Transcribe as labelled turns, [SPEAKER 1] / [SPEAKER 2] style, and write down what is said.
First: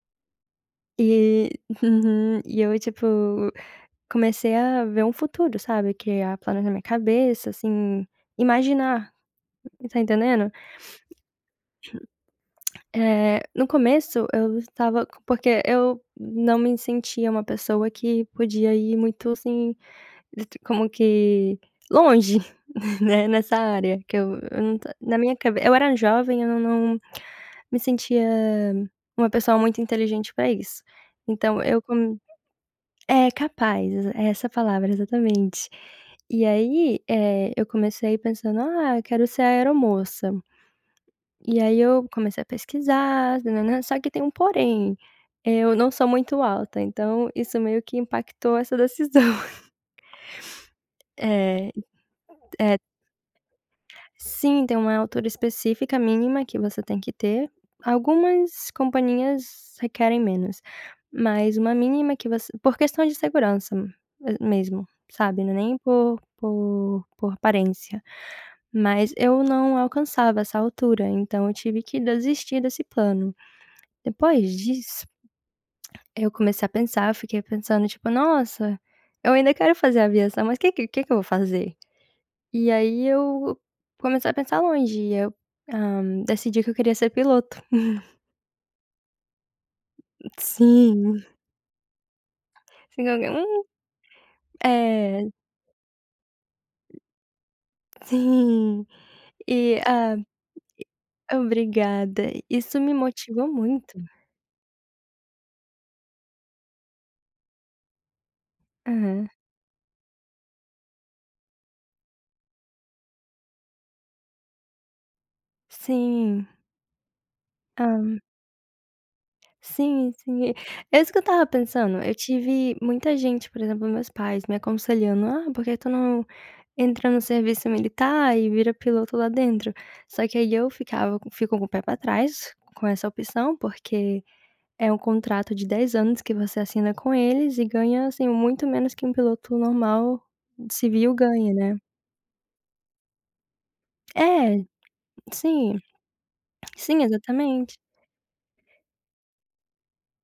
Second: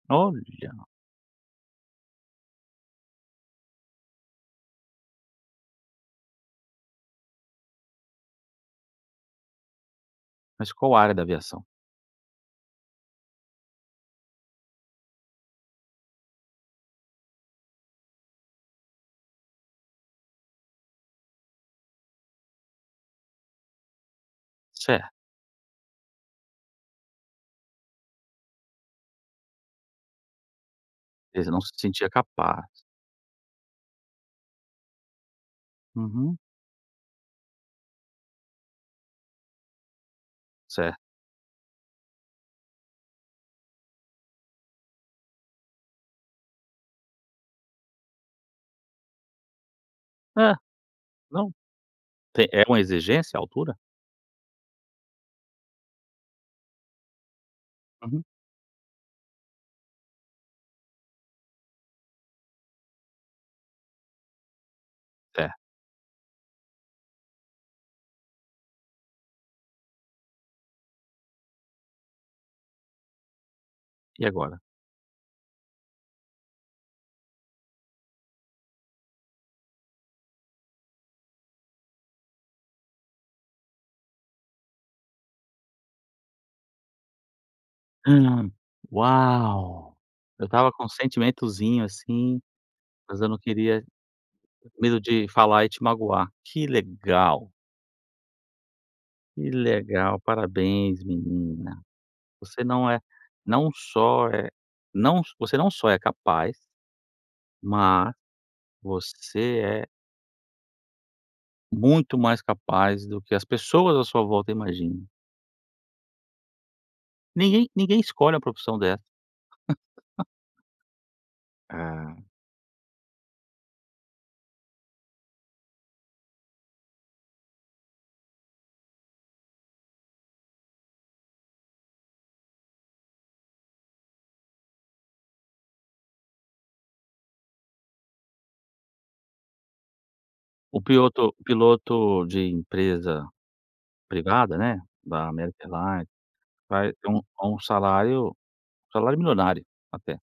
[SPEAKER 1] Olha.
[SPEAKER 2] E uhum. E eu, tipo, comecei a ver um futuro, sabe, criar plano na minha cabeça, assim, imaginar, tá entendendo?
[SPEAKER 1] Mas qual a área da aviação?
[SPEAKER 2] Eh, no começo eu estava porque eu não me sentia uma pessoa que podia ir muito, assim, d t como que, longe, né, nessa área, que eu eu não to
[SPEAKER 1] Certo.
[SPEAKER 2] na minha cabe eu era jovem, eu não não me sentia uma pessoa muito inteligente pra isso,
[SPEAKER 1] Quer dizer:
[SPEAKER 2] então
[SPEAKER 1] não se
[SPEAKER 2] eu
[SPEAKER 1] sentia
[SPEAKER 2] com
[SPEAKER 1] capaz.
[SPEAKER 2] é capaz, é essa a palavra, exatamente.
[SPEAKER 1] Uhum.
[SPEAKER 2] E aí, eh, eu comecei pensando: "Ah, eu quero ser aeromoça".
[SPEAKER 1] Certo.
[SPEAKER 2] E aí eu comecei a pesquisar, nã-nã-nã, só que tem um porém, eu não sou muito alta, então isso meio que impactou essa decisão.
[SPEAKER 1] Ah. Não.
[SPEAKER 2] É,
[SPEAKER 1] Te é
[SPEAKER 2] é
[SPEAKER 1] com exigência, a altura?
[SPEAKER 2] sim, tem uma altura específica mínima que você tem que ter,
[SPEAKER 1] Uhum.
[SPEAKER 2] algumas companhias requerem menos, mas uma mínima que você por questão de segurança a mesmo, sabe, não
[SPEAKER 1] Certo
[SPEAKER 2] é nem por por por aparência, mas eu não alcançava essa altura, então eu tive que desistir desse plano.
[SPEAKER 1] E
[SPEAKER 2] Depois
[SPEAKER 1] agora?
[SPEAKER 2] disso, eu comecei a pensar, eu fiquei pensando tipo: "Nossa, eu ainda quero fazer aviação, mas que que que que eu vou fazer?" E aí eu comecei a pensar longe e eu, hã, decidi que eu queria ser piloto.
[SPEAKER 1] Hum. Uau! Eu estava com um
[SPEAKER 2] Sim!
[SPEAKER 1] sentimentozinho, assim, mas eu não queria
[SPEAKER 2] [unintelligible]
[SPEAKER 1] medo
[SPEAKER 2] É.
[SPEAKER 1] de falar e te magoar. Que legal!
[SPEAKER 2] Sim.
[SPEAKER 1] Que
[SPEAKER 2] E,
[SPEAKER 1] legal!
[SPEAKER 2] hã,
[SPEAKER 1] Parabéns, menina.
[SPEAKER 2] obrigada,
[SPEAKER 1] Você
[SPEAKER 2] isso
[SPEAKER 1] não
[SPEAKER 2] me
[SPEAKER 1] é
[SPEAKER 2] motivou
[SPEAKER 1] não
[SPEAKER 2] muito.
[SPEAKER 1] só é não você não só é capaz mas,
[SPEAKER 2] Aham.
[SPEAKER 1] você é muito mais capaz do que as pessoas à sua volta imaginam.
[SPEAKER 2] Sim!
[SPEAKER 1] Ninguém ninguém
[SPEAKER 2] Hã.
[SPEAKER 1] escolhe uma profissão dessa.
[SPEAKER 2] Sim, sim! É isso que eu tava pensando, eu
[SPEAKER 1] É.
[SPEAKER 2] tive muita gente, por exemplo, meus pais me aconselhando: "Ah, por que tu não entra no serviço militar e vira piloto lá dentro?" Só que aí eu ficava fico com o pé pra trás com essa opção, porque é um contrato de 10 anos que você assina com eles e ganha assim muito menos que um piloto normal,
[SPEAKER 1] O
[SPEAKER 2] civil,
[SPEAKER 1] piloto
[SPEAKER 2] ganha, né?
[SPEAKER 1] piloto de empresa privada,
[SPEAKER 2] É,
[SPEAKER 1] né, da America
[SPEAKER 2] sim.
[SPEAKER 1] Airlines, vai
[SPEAKER 2] Sim,
[SPEAKER 1] ter um um
[SPEAKER 2] exatamente.
[SPEAKER 1] salário salário milionário até.